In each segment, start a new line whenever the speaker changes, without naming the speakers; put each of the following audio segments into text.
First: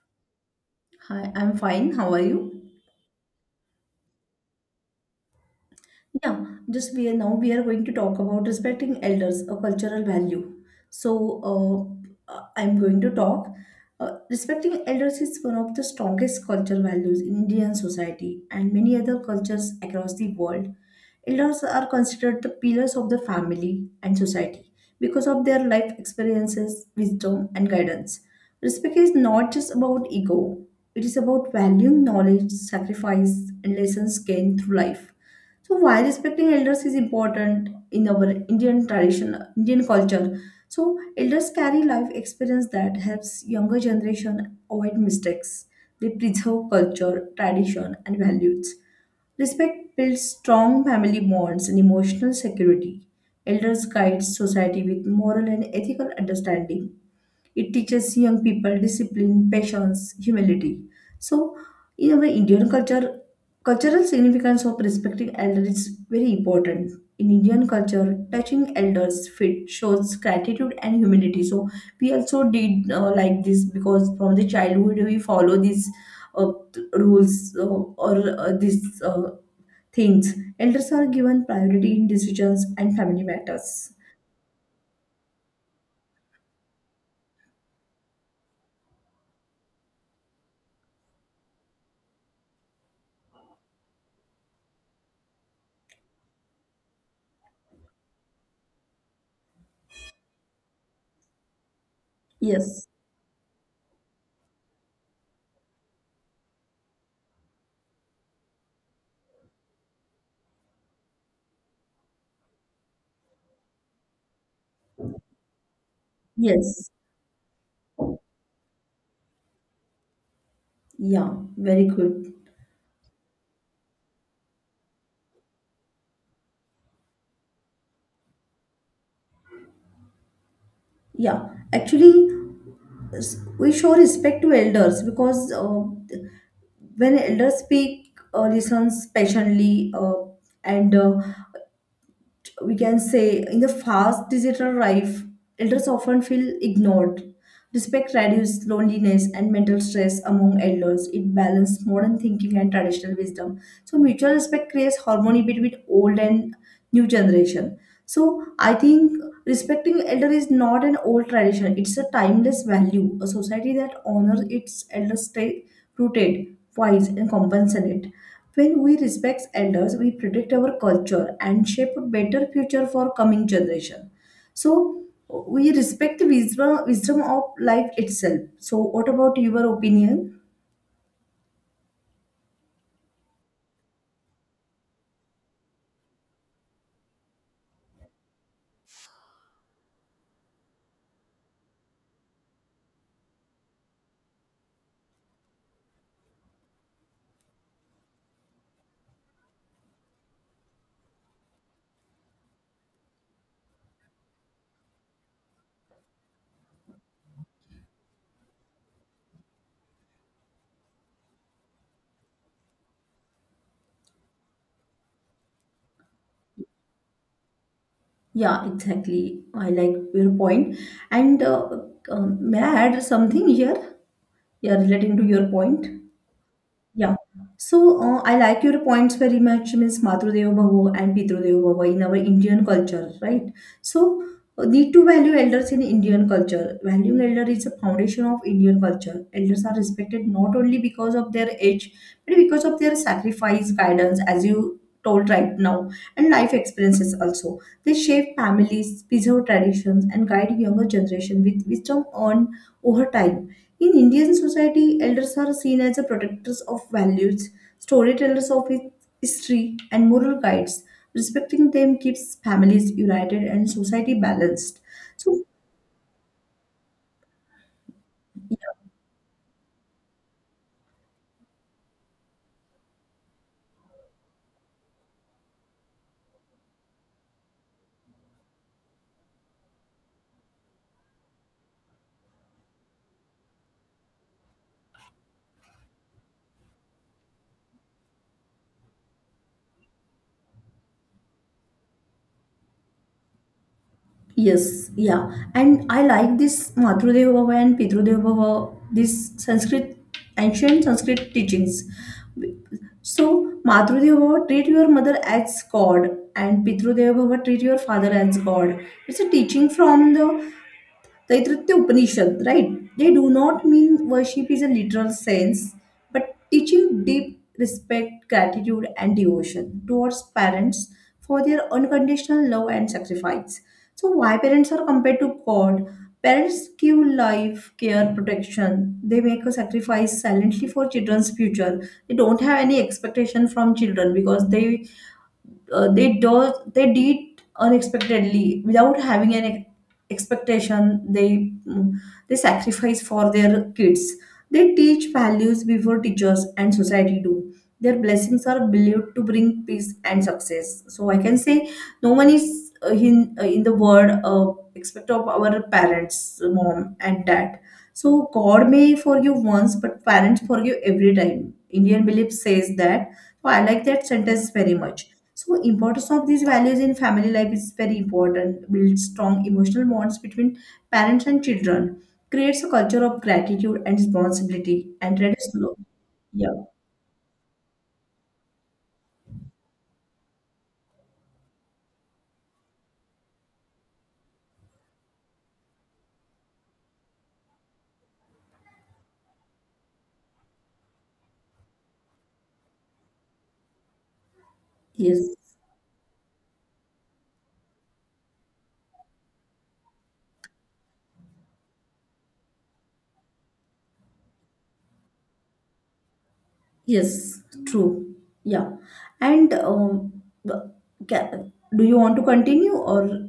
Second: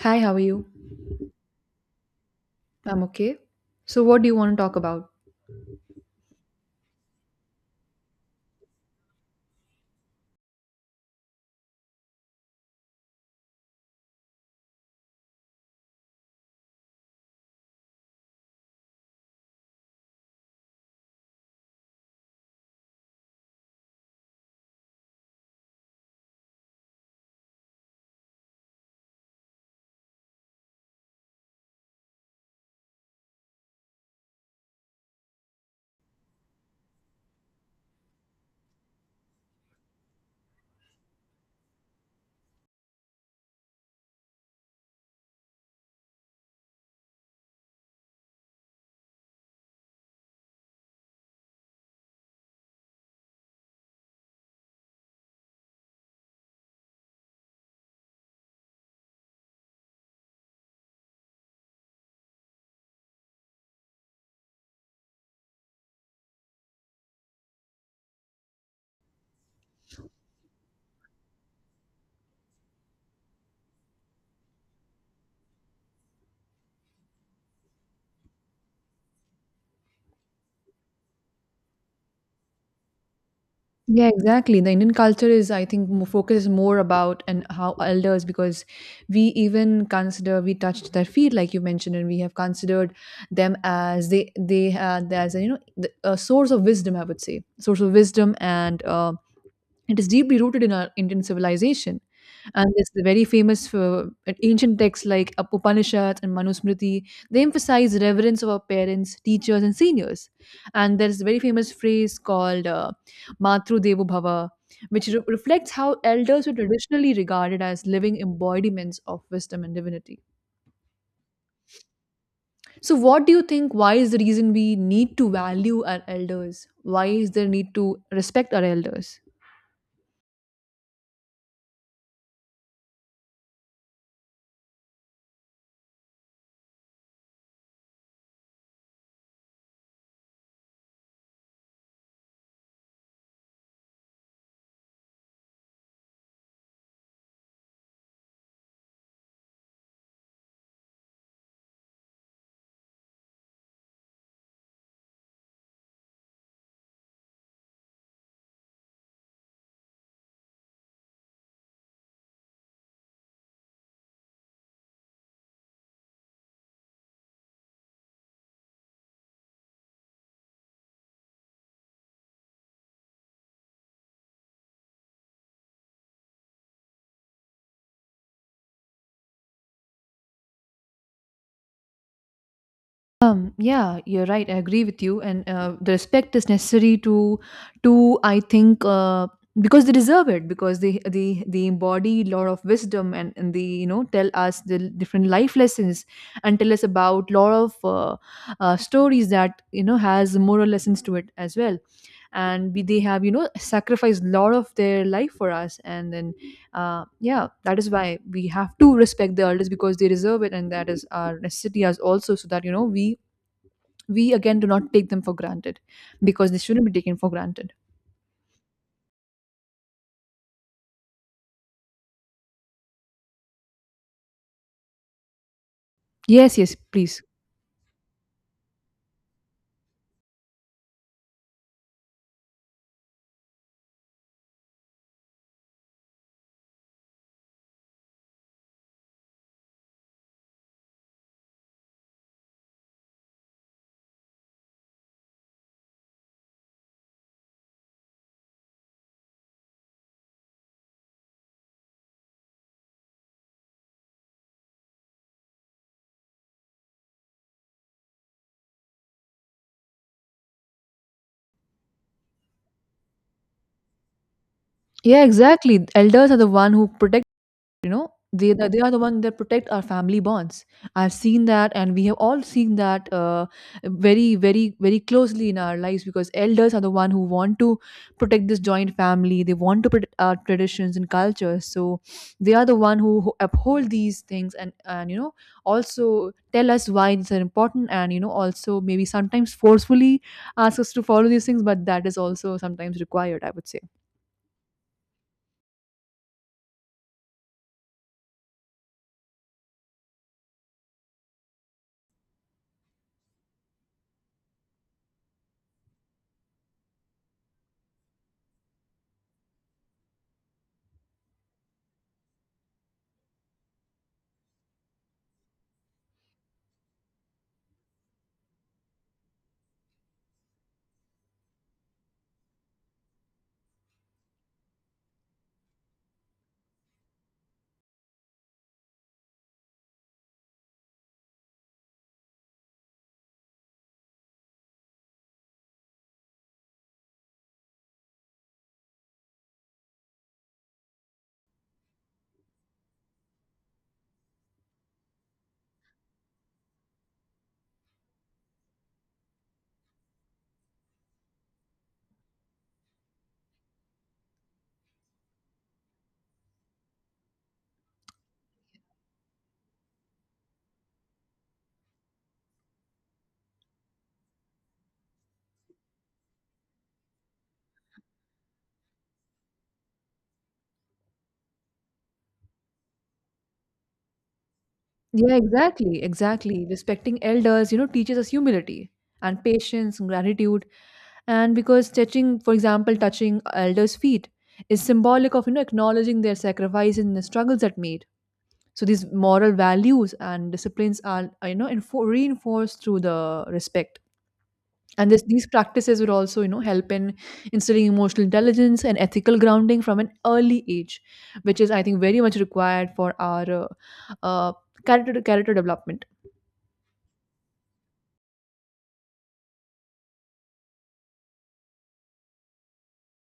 Hi, how are you?
Hi, I'm fine. How are you?
I'm okay. So, what do you want to talk about?
Yeah, just we are now we are going to talk about respecting elders, a cultural value. I'm going to talk. Respecting elders is one of the strongest cultural values in Indian society and many other cultures across the world. Elders are considered the pillars of the family and society because of their life experiences, wisdom, and guidance. Respect is not just about ego, it is about valuing knowledge, sacrifice, and lessons gained through life. So why respecting elders is important in our Indian tradition, Indian culture? So elders carry life experience that helps younger generation avoid mistakes. They preserve culture, tradition, and values. Respect builds strong family bonds and emotional security. Elders guide society with moral and ethical understanding. It teaches young people discipline, patience, humility. So, in our Indian culture, cultural significance of respecting elders is very important. In Indian culture, touching elders' feet shows gratitude and humility. So, we also did like this because from the childhood we follow these rules or these things. Elders are given priority in decisions and family matters.
Yeah, exactly. The Indian culture is, I think, focuses more about and how elders, because we even consider we touched their feet, like you mentioned, and we have considered them as they had as a, you know the, a source of wisdom. I would say source of wisdom, and it is deeply rooted in our Indian civilization. And
Yes.
there's the very famous for ancient texts like Upanishads and Manusmriti. They emphasize reverence of our parents, teachers, and seniors. And there's a very famous phrase called Matru Devo Bhava, which reflects how elders were
Yes.
traditionally regarded as living embodiments of wisdom and divinity.
Yeah. Very good.
So, what do you think? Why is the reason we need to value our elders? Why is there need to respect our elders?
Yeah, actually, we show respect to elders because when elders speak, listens patiently, and we can say in the fast digital life, elders often feel ignored. Respect reduces loneliness and mental stress among elders. It balances modern thinking and traditional wisdom. So mutual respect creates harmony between old and new generation. So I think respecting elder is not an old tradition, it's a timeless value. A society that honors its elders stay rooted, wise, and compassionate. When we respect elders, we protect our culture and shape a better future for coming generation. So we respect the wisdom, wisdom of life itself. So what about your opinion?
Yeah, you're right. I agree with you, and the respect is necessary to I think, because they deserve it because they embody lot of wisdom and they you know tell us the different life lessons and tell us about lot of stories that you know has moral lessons to it as well. And we, they have you know sacrificed lot of their life for us, and then yeah, that is why we have to respect the elders because they deserve it, and that is our necessity as also so that you know we again do not take them for granted because they shouldn't be taken for granted.
Yeah, exactly. I like your point. And May I add something here? Yeah, relating to your point.
Yes, yes,
Yeah.
please.
So I like your points very much, Miss Matrudev Bhavo and Pitrudeva Bhavo in our Indian culture, right? So Need to value elders in Indian culture. Valuing elder is a foundation of Indian culture. Elders are respected not only because of their age, but because of their sacrifice, guidance, as you told right now, and life experiences also. They shape families, preserve traditions, and guide younger generation with wisdom on over time in Indian society, elders are seen as the protectors of values, storytellers of history, and moral guides. Respecting them keeps families united and society balanced.
Yeah,
So,
exactly, elders are the one who protect. You know, they are the one that protect our family bonds. I've seen that, and we have all seen that very, very, very closely in our lives because elders are the one who want to protect this joint family. They want to protect our traditions and cultures. So they are the one who uphold these things and you know also tell us why these are important and you know also maybe sometimes forcefully ask us to follow these things, but that is also sometimes required, I would say.
yes, yeah. And I like this Madhrudeva Bhava and Pitrudeva Bhava, this Sanskrit, ancient Sanskrit teachings. So, Madhrudeva Bhava, treat your mother as God, and Pitrudeva Bhava, treat your father as God. It's a teaching from the Taittiriya Upanishad, right? They do not mean worship is a literal sense, but teaching deep respect, gratitude, and devotion towards parents for their unconditional love and sacrifice. So, why parents are compared to God? Parents give life, care, protection. They make a sacrifice silently for children's future. They don't have any expectation from children because they did unexpectedly without having an expectation, they sacrifice for their kids, they teach values before teachers and society do, their blessings are believed to bring peace and success. So I can say no one is in the world except of our parents, mom and dad. So God may forgive once, but parents forgive every time, Indian belief says that. So I like that sentence very much. So importance of these values in family life is very important. Build strong emotional bonds between parents and children. Creates a culture of gratitude and responsibility and
Yeah,
reduce low.
exactly,
Yeah.
exactly. Respecting elders, you know, teaches us humility and patience and gratitude. And because touching, for example, touching elders' feet is symbolic of, you know, acknowledging their sacrifice and the struggles that made. So these moral values and disciplines are, you know, reinforced through the respect. And this,
Yes.
these practices would also, you know, help in instilling emotional intelligence and ethical grounding from an early age, which is, I think, very much required for our uh, character development.
Yes. True. Yeah. And um, the- ca- do you want to continue or?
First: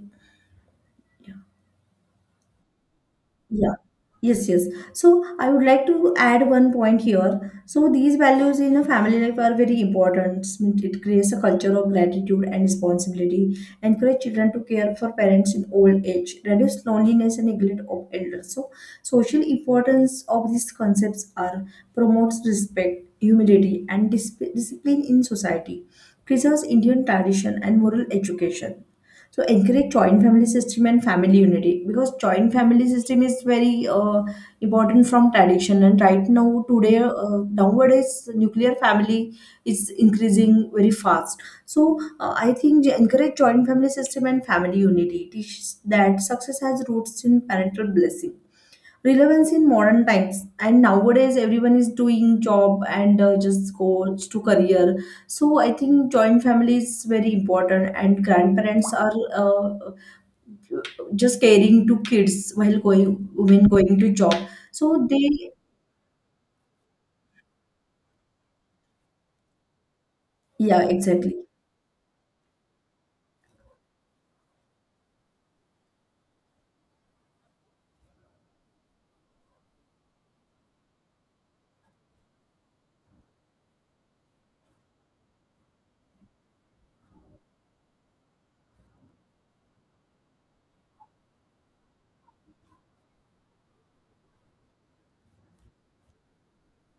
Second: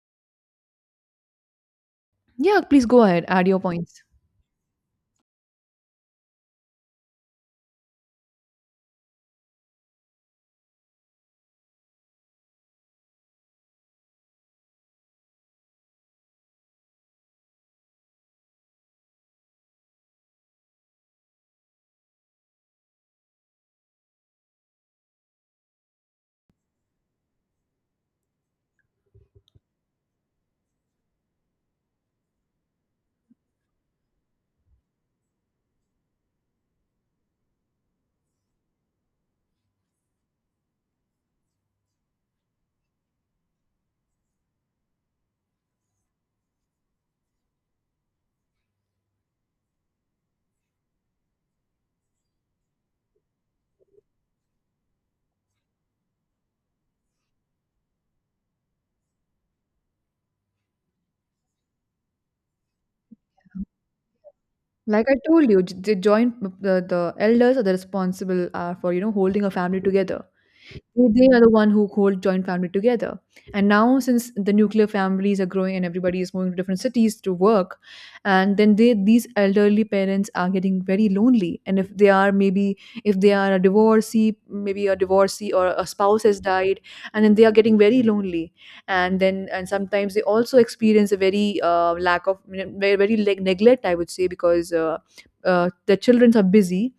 Yeah, please go ahead. Add your
Yeah.
points.
Yes, yes. So I would like to add one point here. So these values in a family life are very important. It creates a culture of gratitude and responsibility, encourage children to care for parents in old age, reduce loneliness and neglect of elders. So social importance of these concepts are promotes respect, humility, and discipline in society, preserves Indian tradition and moral education, so encourage joint family system and family unity because joint family system is very important from tradition, and right now today, nowadays nuclear family is increasing very fast. So I think encourage joint family system and family unity. It teaches that success has roots in parental blessing, relevance in modern times, and nowadays everyone is doing job and just goes to career. So I think joint family is very important and grandparents are uh, just caring to kids while going, women going to job. So
Like I told
they
you, the joint the elders are the responsible for you know holding a family together.
yeah
They
exactly.
are the one who hold joint family together. And now, since the nuclear families are growing and everybody is moving to different cities to work, and then they these elderly parents are getting very lonely. And if they are maybe if they are a divorcee, maybe a divorcee or a spouse has died, and then they are getting very lonely and then and sometimes they also experience a very lack of very, very leg neglect I would say because the children are busy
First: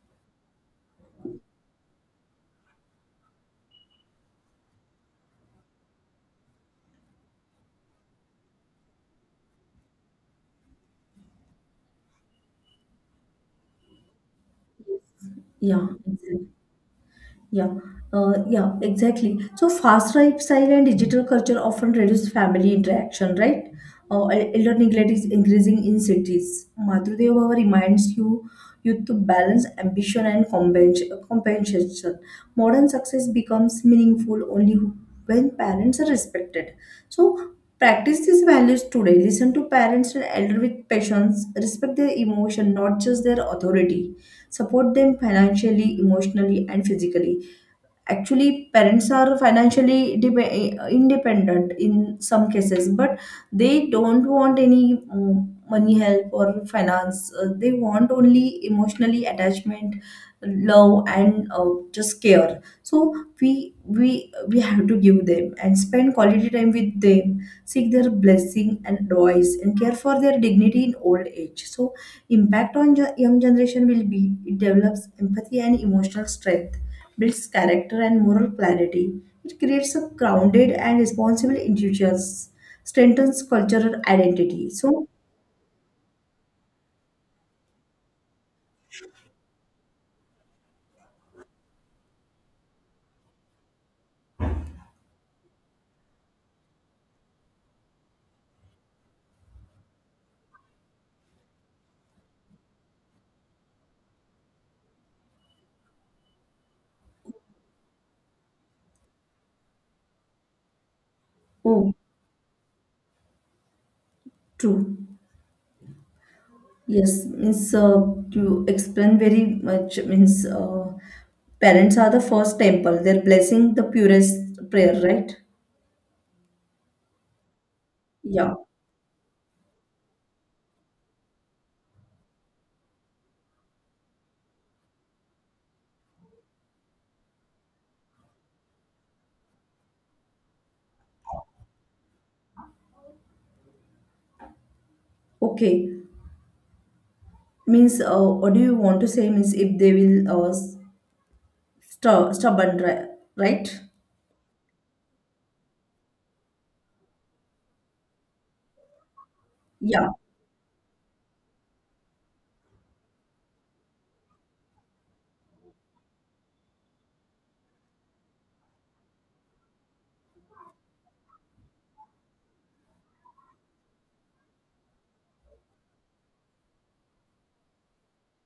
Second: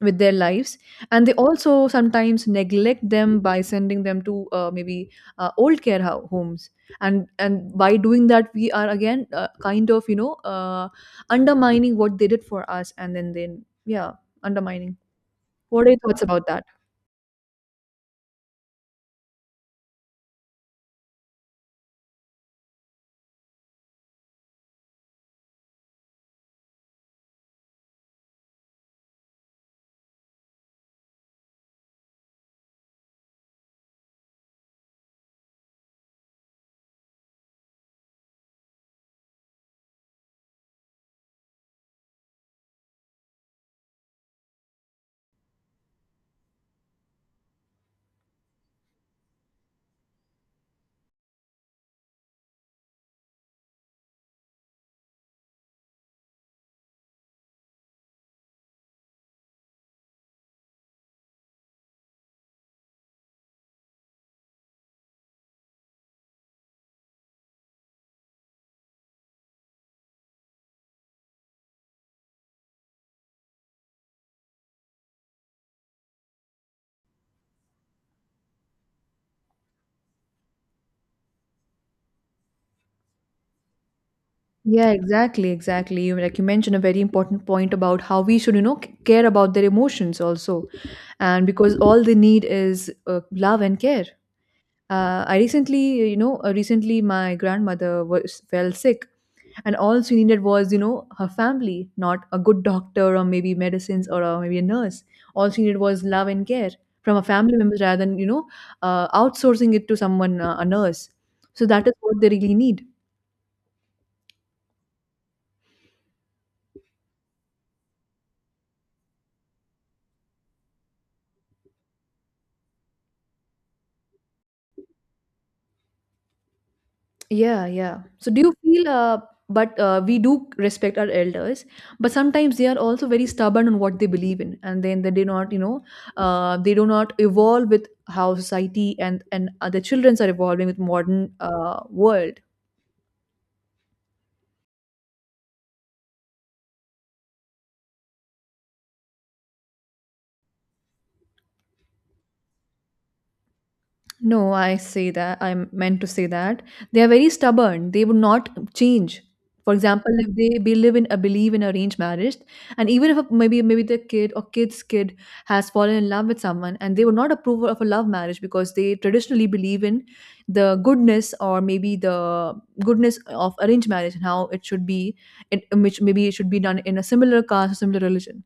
with their lives and they also sometimes neglect them by sending them to maybe old care homes and by doing that we are again kind of you know undermining what they did for us and then yeah undermining.
Yeah,
What are your thoughts about
exactly.
that?
Yeah, yeah, exactly. So fast lifestyle and digital culture often reduce family interaction, right? Elder neglect is increasing in cities. Madhudev Bhava reminds you to balance ambition and compensation. Modern success becomes meaningful only when parents are respected. So practice these values today. Listen to parents and elder with patience. Respect their emotion, not just their authority, support them financially, emotionally, and physically. Actually, parents are financially independent in some cases, but they don't want any money help or finance, they want only emotionally attachment, love, and just care. So we have to give them and spend quality time with them, seek their blessing and advice, and care for their dignity in old age. So impact on young generation will be it develops empathy and emotional strength, builds character and moral clarity, it creates a grounded and responsible individuals, strengthens cultural identity.
Yeah,
So,
exactly, exactly. You- Like you mentioned, a very important point about how we should, you know, care about their emotions also, and because all they need is love and care. I recently, you know, recently my grandmother was fell sick, and all she needed was, you know, her family, not a good doctor or maybe medicines or maybe a nurse. All she needed was love and care from a family member rather than, you know, outsourcing it to someone, a nurse. So that
oh,
is what they really need.
true. Yes, means you explain very much. Means parents are the first temple. They're blessing the purest prayer, right?
Yeah, yeah. So do
Yeah.
you feel, but we do respect our elders, but sometimes they are also very stubborn on what they believe in, and then they do not, you know, they do not evolve with how society and other childrens are evolving with modern world.
Okay. Means what do you want to say? Means if they will stubborn, right?
No, I say that. I meant to say that they are very stubborn. They would not change. For
Yeah.
example, if they believe in a believe in arranged marriage, and even if a, maybe their kid or kid's kid has fallen in love with someone, and they would not approve of a love marriage because they traditionally believe in the goodness or maybe the goodness of arranged marriage and how it should be, in which maybe it should be done in a similar caste, or similar religion.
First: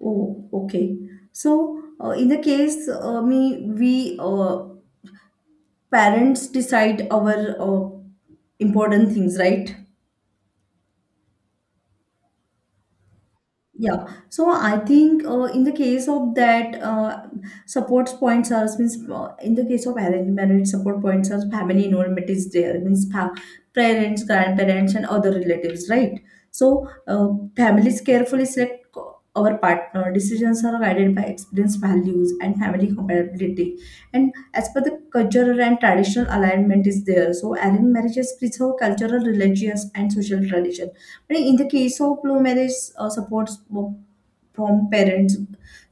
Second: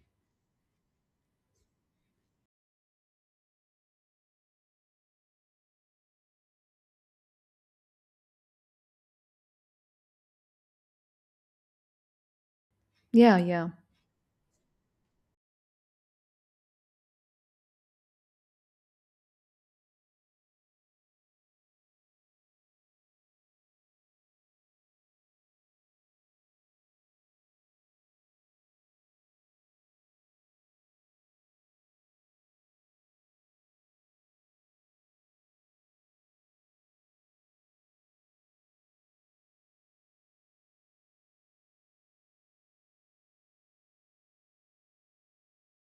Oh, okay. So, in the case, me, we parents decide our uh, important things, right?
Yeah, yeah.
Yeah, so I think in the case of that, support points serves means in the case of arranged marriage, support points serves family involvement is there means parents, grandparents, and other relatives, right? So uh, Families carefully select our partner. Decisions are guided by experience, values, and family compatibility. And as per the cultural and traditional alignment is there, so arranged marriages preserve cultural, religious, and social tradition. Right, in the case of blue marriage supports from parents,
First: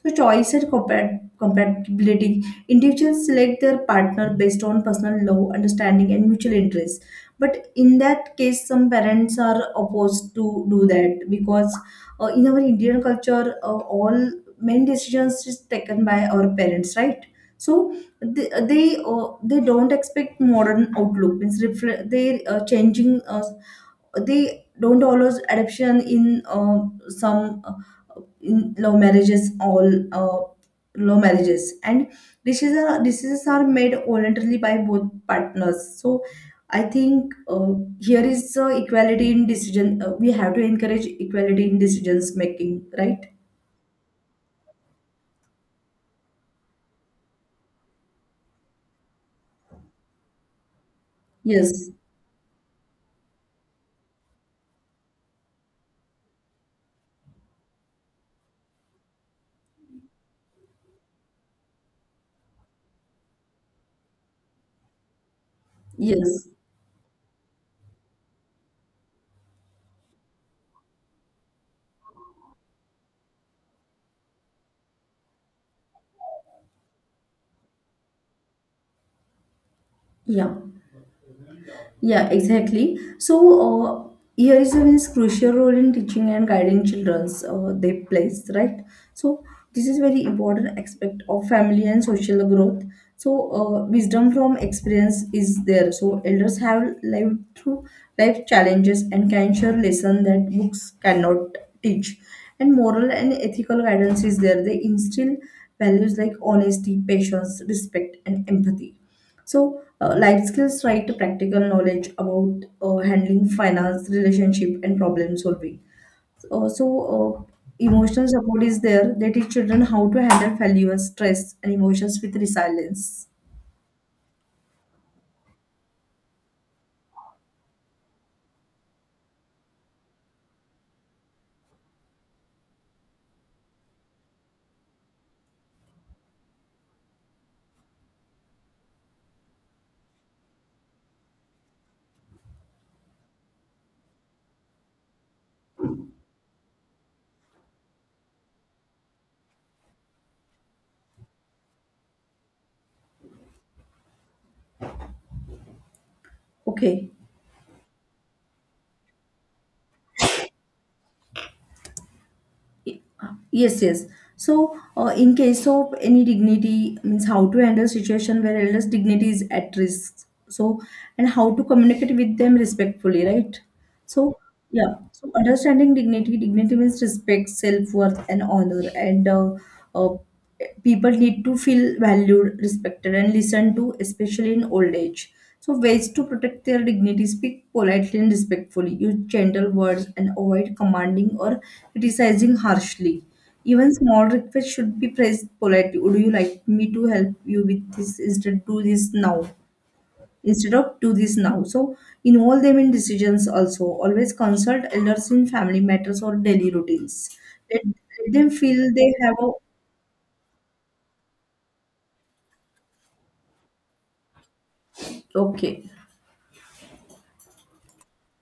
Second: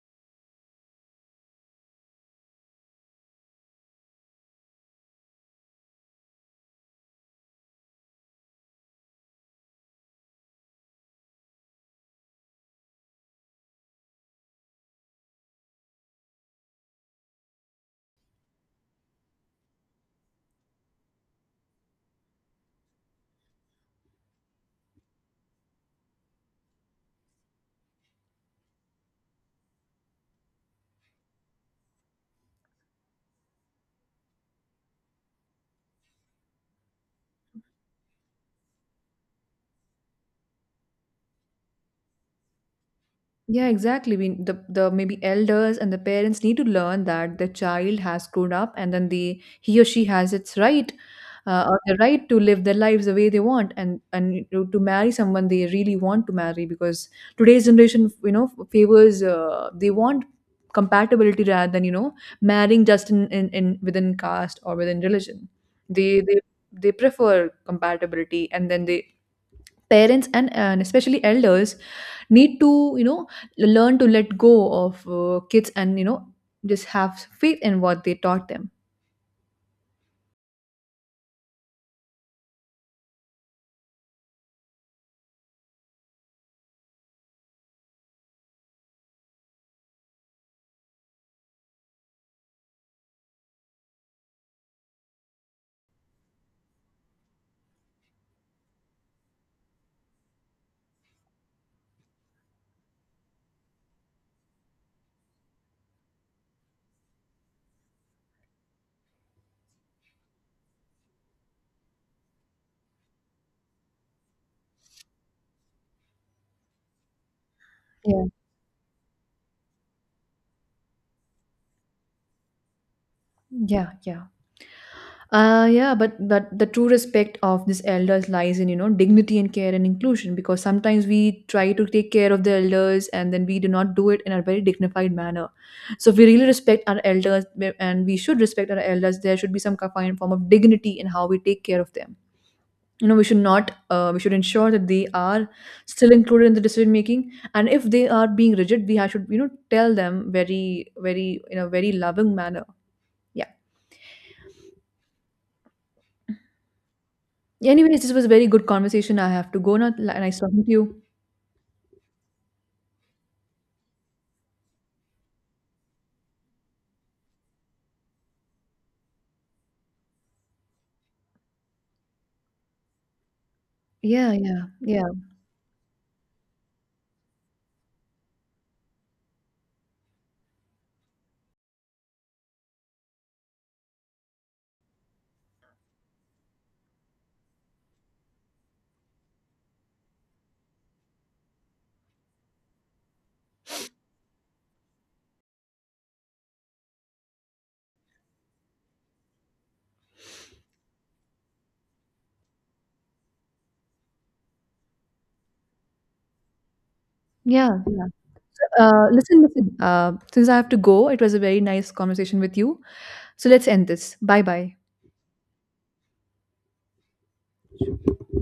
so choice and compatibility. Individuals select their partner based on personal love, understanding, and mutual interest. But in that case, some parents are opposed to do that because in our Indian culture, all main decisions is taken by our parents, right? So they don't expect modern outlook. Means they changing, they don't allow adoption in some in love marriages, all love marriages, and decisions are made voluntarily by both partners. So I think here is equality in decision, we have to encourage equality in decisions making, right?
Yeah, exactly. We, the maybe elders and the parents need to learn that the child has grown up, and then the he or she has its right, or
Yes,
the right to live their lives the way they want, and to marry someone they really want to marry. Because today's generation, you know, favors they want compatibility rather than you know marrying just in within caste or within religion. They
yes,
they prefer compatibility, and then they parents and especially elders need to you know learn to let go of kids and you know just have faith in what they taught them.
yeah. Yeah, exactly. So, here is a means crucial role in teaching and guiding childrens they plays, right? So, this is very important aspect of family and social growth. So, wisdom from experience is there. So, elders have lived through life challenges and can share lesson that books cannot teach. And moral and ethical guidance is there. They instill values like honesty, patience, respect, and empathy. So, life skills, right, to practical knowledge about handling finance, relationship, and problem solving. Uh, so, uh,
Yeah.
Emotional support is there. They teach children how to handle failure, stress, and emotions with resilience.
Yeah, yeah, uh, yeah, but the true respect of these elders lies in you know dignity and care and inclusion because sometimes we try to take care of the elders and then we do not do it in a very dignified manner. So if we really respect our elders and we should respect our elders there should be some kind of form of dignity in how we take care of them. You know, we should not we should ensure that they are still included in the decision making. And if they are being rigid should you know tell them very very in a very loving manner. Yeah.
Okay.
Anyways, this was a very good conversation. I have to go now and I talking to you.
Yes, yes. So, in case of any dignity, means how to handle situation where elders' dignity is at risk. So, and how to communicate with them respectfully, right?
Yeah,
So,
yeah,
yeah.
yeah,
So, understanding dignity, dignity means respect, self worth, and honor, and uh, people need to feel valued, respected, and listened to, especially in old age. So, ways to protect their dignity speak politely and respectfully, use gentle words, and avoid commanding or criticizing harshly. Even small requests should be phrased politely. Would you like me to help you with this instead? Do this now instead of do this now. So, involve them in decisions also. Always consult elders in family matters or daily routines.
yeah,
Let,
yeah.
let them feel they have
Listen
a
listen since I have to go it was a very nice conversation with you. So let's end this. Bye bye.
okay.